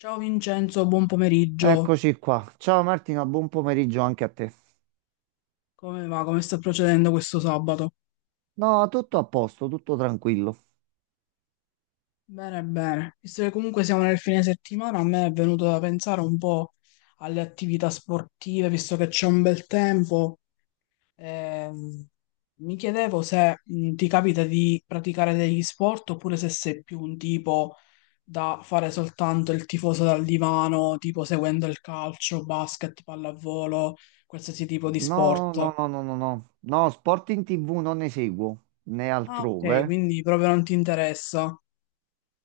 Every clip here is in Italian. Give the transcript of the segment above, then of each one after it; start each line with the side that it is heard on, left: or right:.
left: Ciao Vincenzo, buon pomeriggio.
right: Eccoci qua. Ciao Martina, buon pomeriggio anche a te.
left: Come va? Come sta procedendo questo sabato?
right: No, tutto a posto, tutto tranquillo.
left: Bene, bene. Visto che comunque siamo nel fine settimana, a me è venuto da pensare un po' alle attività sportive, visto che c'è un bel tempo. Ehm, mi chiedevo se ti capita di praticare degli sport oppure se sei più un tipo da fare soltanto il tifoso dal divano, tipo seguendo il calcio, basket, pallavolo, qualsiasi tipo di
right: No,
left: sport.
right: no, no, no, no, no. No, sport in TV non ne seguo, né
left: Ah,
right: altrove.
left: ok, quindi proprio non ti interessa.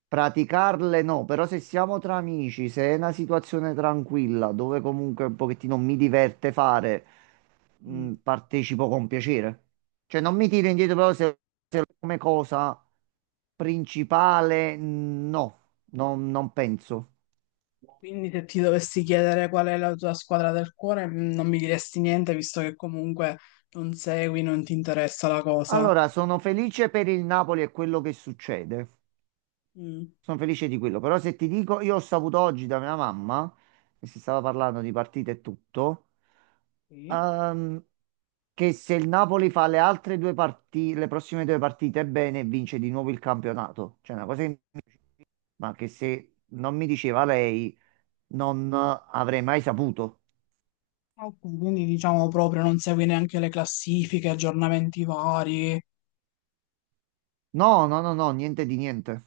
right: Praticarle no, però se siamo tra amici, se è una situazione tranquilla, dove comunque un pochettino mi diverte fare,
left: Mm.
right: partecipo con piacere. Cioè non mi tiro indietro, però se, se come cosa principale, no, non penso.
left: Quindi se ti dovessi chiedere qual è la tua squadra del cuore, non mi diresti niente, visto che comunque non segui, non ti interessa la cosa.
right: Allora, sono felice per il Napoli e quello che succede.
left: Mm.
right: Sono felice di quello. Però se ti dico, io ho saputo oggi da mia mamma, che si stava parlando di partite e tutto,
left: Sì.
right: ehm, che se il Napoli fa le altre due partite, le prossime due partite bene, vince di nuovo il campionato. Cioè, una cosa ma che se non mi diceva lei, non avrei mai saputo.
left: Ok, quindi diciamo proprio non segui neanche le classifiche, aggiornamenti vari.
right: No, no, no, no, niente di niente.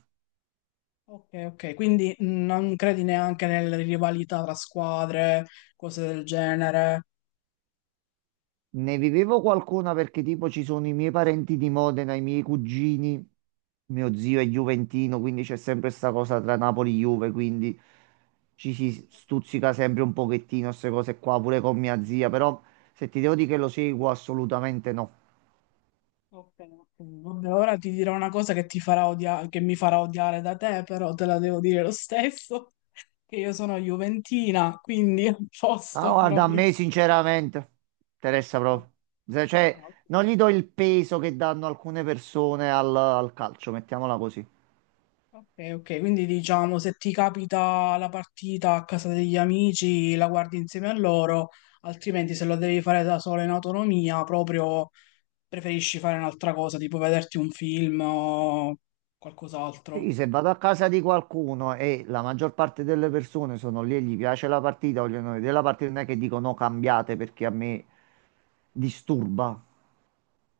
left: Ok, ok, quindi non credi neanche nelle rivalità tra squadre, cose del genere.
right: Ne vivevo qualcuna perché tipo ci sono i miei parenti di Modena, i miei cugini, mio zio è giuventino, quindi c'è sempre questa cosa tra Napoli e Juve, quindi ci si stuzzica sempre un pochettino queste cose qua, pure con mia zia, però se ti devo dire che lo seguo assolutamente no.
left: Ok, ok. Vabbè, ora ti dirò una cosa che ti farà odiare, che mi farà odiare da te, però te la devo dire lo stesso, che io sono juventina, quindi a
right: Ah,
left: posto
right: guarda, a
left: proprio.
right: me sinceramente interessa proprio.
left: Ah,
right: Cioè,
left: ok,
right: non gli do il peso che danno alcune persone al, al calcio, mettiamola così.
left: ok, ok, quindi diciamo se ti capita la partita a casa degli amici, la guardi insieme a loro, altrimenti se lo devi fare da sola in autonomia, proprio preferisci fare un'altra cosa, tipo vederti un film o qualcos'altro.
right: Sì, se vado a casa di qualcuno e la maggior parte delle persone sono lì e gli piace la partita, vogliono vedere la partita, non è che dico no, cambiate perché a me disturba.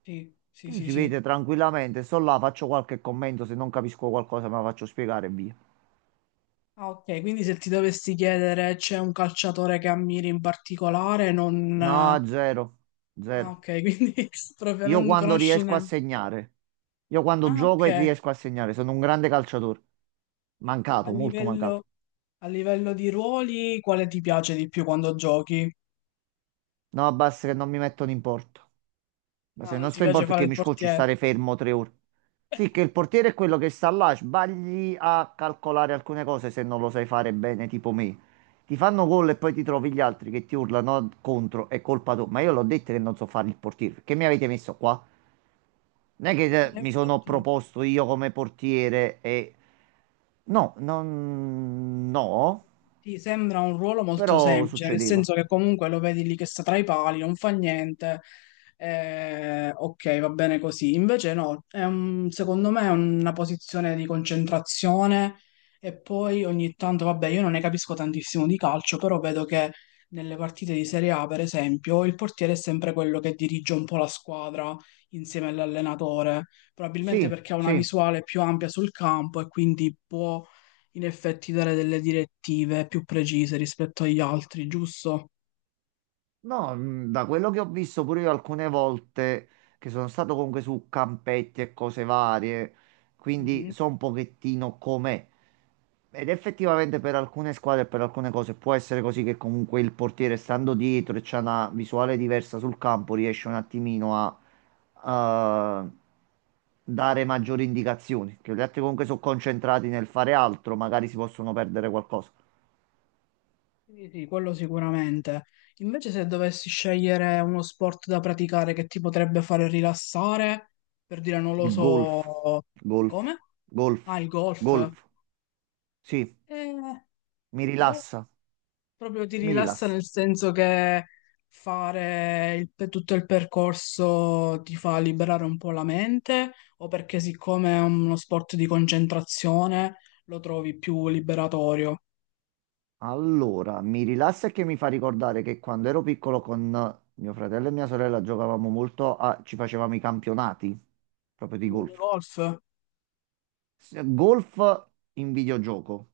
left: Sì, sì, sì,
right: Si
left: sì.
right: vede tranquillamente, sto là, faccio qualche commento, se non capisco qualcosa me la faccio spiegare e via.
left: Ah, ok, quindi se ti dovessi chiedere c'è un calciatore che ammiri in particolare, non...
right: No, zero,
left: ah,
right: zero.
left: ok, quindi proprio
right: Io
left: non
right: quando
left: conosci
right: riesco a
left: neanche.
right: segnare, io quando
left: Ah,
right: gioco e
left: ok,
right: riesco a segnare, sono un grande calciatore.
left: a
right: Mancato, molto
left: livello,
right: mancato.
left: a livello di ruoli, quale ti piace di più quando giochi?
right: No, basta che non mi mettono in porto. Ma
left: Ah,
right: se
left: non
right: non
left: ti
right: sto in
left: piace
right: porto è
left: fare
right: che
left: il
right: mi scocci
left: portiere?
right: stare fermo tre ore. Sì, che il portiere è quello che sta là, sbagli a calcolare alcune cose se non lo sai fare bene, tipo me. Ti fanno gol e poi ti trovi gli altri che ti urlano contro, è colpa tua. Ma io l'ho detto che non so fare il portiere, perché mi avete messo qua? Non è che
left: In
right: mi sono
left: effetti...
right: proposto io come portiere e... No, non... no,
left: ti sembra un ruolo molto
right: però
left: semplice, nel
right: succedeva.
left: senso che comunque lo vedi lì che sta tra i pali, non fa niente, ok, va bene così. Invece no, è secondo me è una posizione di concentrazione e poi ogni tanto, vabbè, io non ne capisco tantissimo di calcio, però vedo che nelle partite di Serie A, per esempio, il portiere è sempre quello che dirige un po' la squadra insieme all'allenatore, probabilmente
right: Sì,
left: perché ha una
right: sì.
left: visuale più ampia sul campo e quindi può in effetti dare delle direttive più precise rispetto agli altri, giusto?
right: No, da quello che ho visto pure io alcune volte che sono stato comunque su campetti e cose varie, quindi
left: Mhm.
right: so un pochettino com'è. Ed effettivamente per alcune squadre e per alcune cose può essere così che comunque il portiere stando dietro e c'ha una visuale diversa sul campo riesce un attimino a dare maggiori indicazioni, che gli altri comunque sono concentrati nel fare altro, magari si possono perdere qualcosa.
left: Quindi sì, quello sicuramente. Invece se dovessi scegliere uno sport da praticare che ti potrebbe fare rilassare, per dire non lo
right: Il golf,
left: so,
right: golf,
left: come? Ah,
right: golf,
left: il golf.
right: golf. Sì,
left: Eh,
right: mi
left: boh,
right: rilassa,
left: proprio ti
right: mi
left: rilassa
right: rilassa.
left: nel senso che fare per tutto il percorso ti fa liberare un po' la mente, o perché siccome è uno sport di concentrazione lo trovi più liberatorio?
right: Allora, mi rilassa e che mi fa ricordare che quando ero piccolo con mio fratello e mia sorella giocavamo ci facevamo i campionati proprio di
left: Il
right: golf.
left: golf?
right: Golf in videogioco,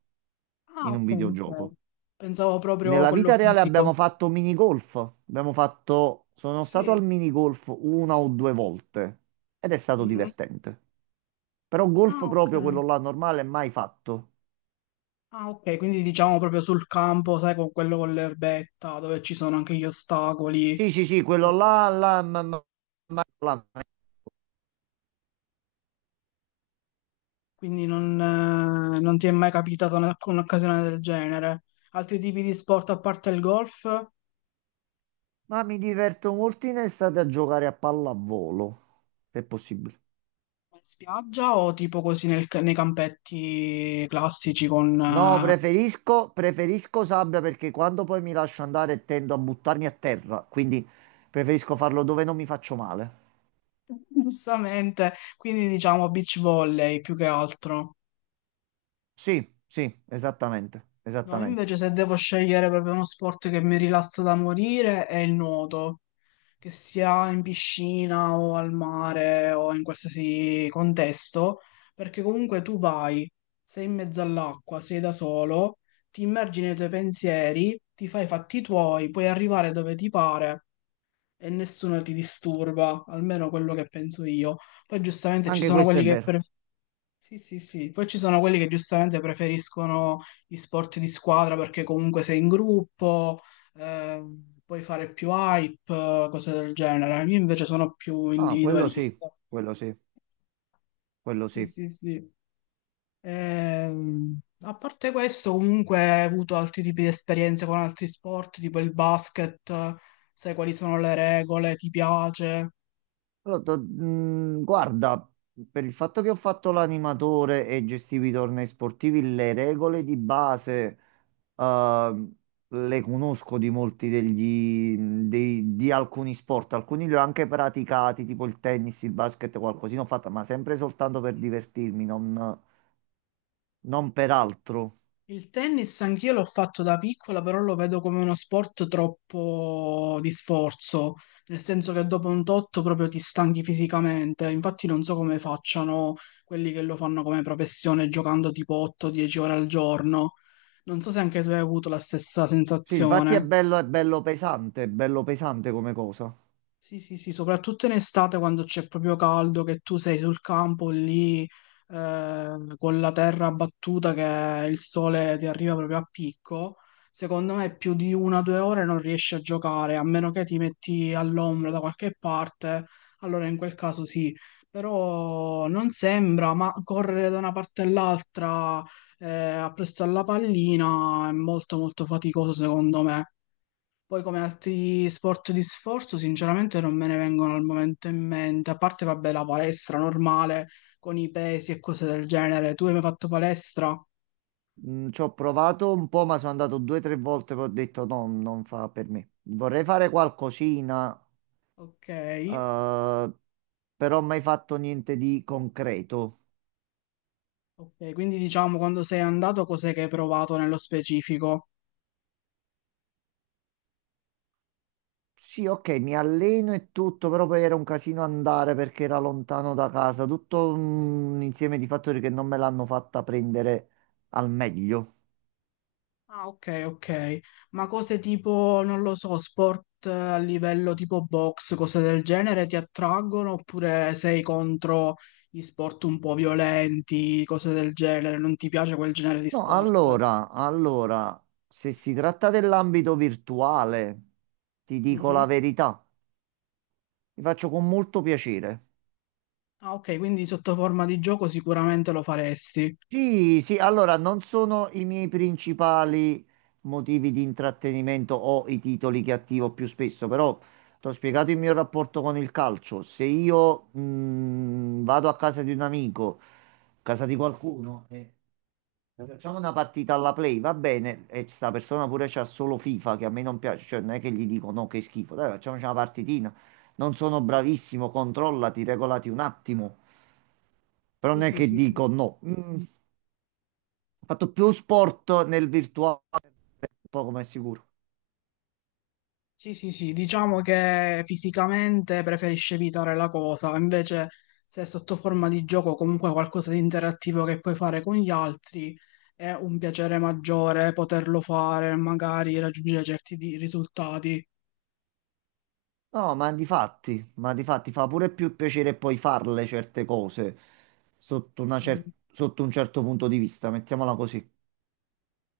left: Ah,
right: in un
left: ok, ok.
right: videogioco.
left: Pensavo proprio
right: Nella
left: quello
right: vita reale
left: fisico.
right: abbiamo fatto mini golf, sono stato
left: Sì.
right: al mini golf una o due volte ed è stato
left: Mhm.
right: divertente. Però
left: Ah,
right: golf
left: ok.
right: proprio quello là normale mai fatto.
left: Ah, ok, quindi diciamo proprio sul campo, sai, con quello con l'erbetta, dove ci sono anche gli ostacoli e
right: Sì, sì, sì, quello
left: cose.
right: là, là, là, là.
left: Quindi non, non ti è mai capitata un'occasione del genere. Altri tipi di sport a parte il golf, in
right: Ma mi diverto molto in estate a giocare a pallavolo, se è possibile.
left: spiaggia o tipo così nei campetti classici con...
right: No, preferisco sabbia perché quando poi mi lascio andare tendo a buttarmi a terra, quindi preferisco farlo dove non mi faccio male.
left: giustamente, quindi diciamo beach volley più che altro.
right: Sì, sì, esattamente,
left: No,
right: esattamente.
left: invece se devo scegliere proprio uno sport che mi rilassa da morire è il nuoto, che sia in piscina o al mare o in qualsiasi contesto, perché comunque tu vai, sei in mezzo all'acqua, sei da solo, ti immergi nei tuoi pensieri, ti fai i fatti tuoi, puoi arrivare dove ti pare e nessuno ti disturba, almeno quello che penso io. Poi giustamente ci
right: Anche
left: sono
right: questo è vero.
left: sì, sì, sì. Poi ci sono quelli che giustamente preferiscono gli sport di squadra perché comunque sei in gruppo, puoi fare più hype, cose del genere. Io invece sono più
right: Ah, quello sì,
left: individualista.
right: quello sì, quello
left: Sì,
right: sì.
left: sì, sì. A parte questo, comunque, ho avuto altri tipi di esperienze con altri sport, tipo il basket, sai quali sono le regole, ti piace?
right: Allora, guarda, per il fatto che ho fatto l'animatore e gestivo i tornei sportivi, le regole di base eh, le conosco di molti di alcuni sport. Alcuni li ho anche praticati, tipo il tennis, il basket, qualcosina ho fatto, ma sempre soltanto per divertirmi, non per altro.
left: Il tennis anch'io l'ho fatto da piccola, però lo vedo come uno sport troppo di sforzo, nel senso che dopo un totto proprio ti stanchi fisicamente. Infatti non so come facciano quelli che lo fanno come professione giocando tipo 8-10 ore al giorno. Non so se anche tu hai avuto la stessa
right: Sì, infatti
left: sensazione.
right: è bello pesante come cosa.
left: Sì, sì, sì, soprattutto in estate quando c'è proprio caldo, che tu sei sul campo lì con la terra battuta che il sole ti arriva proprio a picco, secondo me più di una o due ore non riesci a giocare, a meno che ti metti all'ombra da qualche parte, allora in quel caso sì, però non sembra, ma correre da una parte all'altra eh, appresso alla pallina è molto molto faticoso secondo me. Poi come altri sport di sforzo, sinceramente non me ne vengono al momento in mente, a parte vabbè la palestra normale con i pesi e cose del genere. Tu hai mai fatto palestra?
right: Ci ho provato un po', ma sono andato due o tre volte che ho detto no, non fa per me. Vorrei fare qualcosina,
left: Ok,
right: eh, però mai fatto niente di concreto.
left: ok, quindi diciamo quando sei andato cos'è che hai provato nello specifico?
right: Sì, ok, mi alleno e tutto, però poi era un casino andare perché era lontano da casa. Tutto un insieme di fattori che non me l'hanno fatta prendere al meglio.
left: Ah, ok, ok. Ma cose tipo, non lo so, sport a livello tipo box, cose del genere ti attraggono oppure sei contro gli sport un po' violenti, cose del genere? Non ti piace quel genere di
right: No,
left: sport?
right: allora, se si tratta dell'ambito virtuale, ti dico
left: Mhm.
right: la verità, mi faccio con molto piacere.
left: Ah, ok, quindi sotto forma di gioco sicuramente lo faresti.
right: Sì, sì, allora non sono i miei principali motivi di intrattenimento o i titoli che attivo più spesso, però ti ho spiegato il mio rapporto con il calcio. Se io vado a casa di un amico, a casa di qualcuno e facciamo una partita alla play, va bene, e sta persona pure c'ha solo FIFA che a me non piace, cioè non è che gli dico no, che schifo, dai, facciamoci una partitina. Non sono bravissimo, controllati, regolati un attimo. Però
left: Sì,
right: non è
left: sì,
right: che
left: sì, sì.
right: dico no. Ho fatto più sport nel virtuale, poco ma è sicuro.
left: Sì, sì, sì, diciamo che fisicamente preferisci evitare la cosa, invece se è sotto forma di gioco comunque qualcosa di interattivo che puoi fare con gli altri è un piacere maggiore poterlo fare, magari raggiungere risultati.
right: No, ma di fatti fa pure più piacere poi farle certe cose sotto un certo punto di vista, mettiamola così.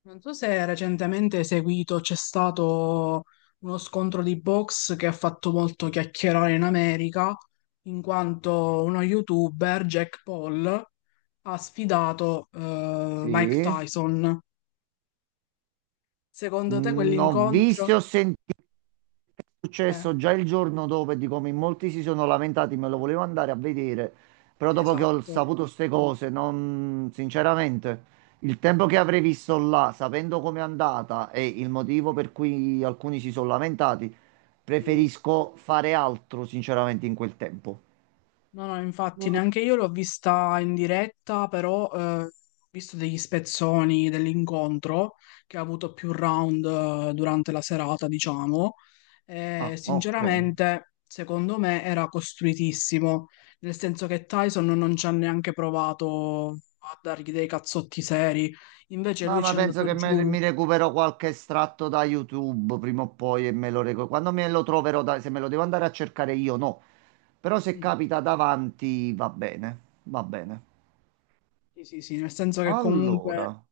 left: Non so se recentemente hai seguito, c'è stato uno scontro di box che ha fatto molto chiacchierare in America, in quanto uno youtuber, Jack Paul, ha sfidato Mike
right: Sì.
left: Tyson. Secondo te
right: Ho
left: quell'incontro?
right: visto e ho sentito è
left: Eh,
right: successo già il giorno dopo e di come in molti si sono lamentati, me lo volevo andare a vedere, però dopo che ho
left: esatto.
right: saputo queste cose, non, sinceramente, il tempo che avrei visto là, sapendo com'è andata e il motivo per cui alcuni si sono lamentati,
left: Mm.
right: preferisco fare altro, sinceramente, in quel tempo.
left: No, no, infatti neanche io l'ho vista in diretta, però ho visto degli spezzoni dell'incontro che ha avuto più round durante la serata, diciamo. E,
right: Ah, ok.
left: sinceramente, secondo me era costruitissimo, nel senso che Tyson non ci ha neanche provato a dargli dei cazzotti seri, invece
right: No,
left: lui ci
right: ma
left: è
right: penso
left: andato
right: che
left: giù.
right: mi recupero qualche estratto da YouTube prima o poi e me lo recupero. Quando me lo troverò, se me lo devo andare a cercare io, no. Però se
left: Mm,
right: capita davanti, va bene. Va bene.
left: sì, sì, sì, nel senso che comunque
right: Allora.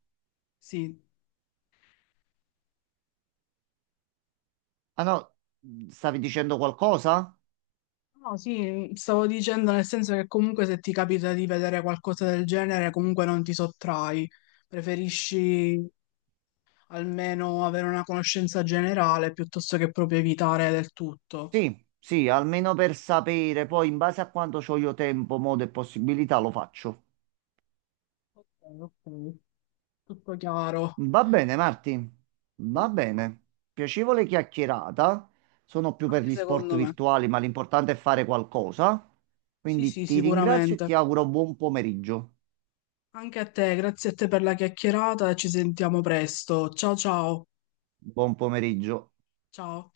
left: sì,
right: Ah no, stavi dicendo qualcosa?
left: no, sì, stavo dicendo nel senso che comunque se ti capita di vedere qualcosa del genere, comunque non ti sottrai, preferisci almeno avere una conoscenza generale piuttosto che proprio evitare del tutto.
right: Sì, sì, almeno per sapere. Poi, in base a quanto ho io tempo, modo e possibilità, lo faccio.
left: Ok, ok. Tutto chiaro,
right: Va bene, Marti, va bene. Piacevole chiacchierata. Sono più per
left: anche
right: gli sport
left: secondo me.
right: virtuali, ma l'importante è fare qualcosa.
left: Sì,
right: Quindi
left: sì,
right: ti ringrazio e
left: sicuramente.
right: ti auguro buon pomeriggio.
left: Anche a te, grazie a te per la chiacchierata e ci sentiamo presto. Ciao ciao.
right: Buon pomeriggio.
left: Ciao.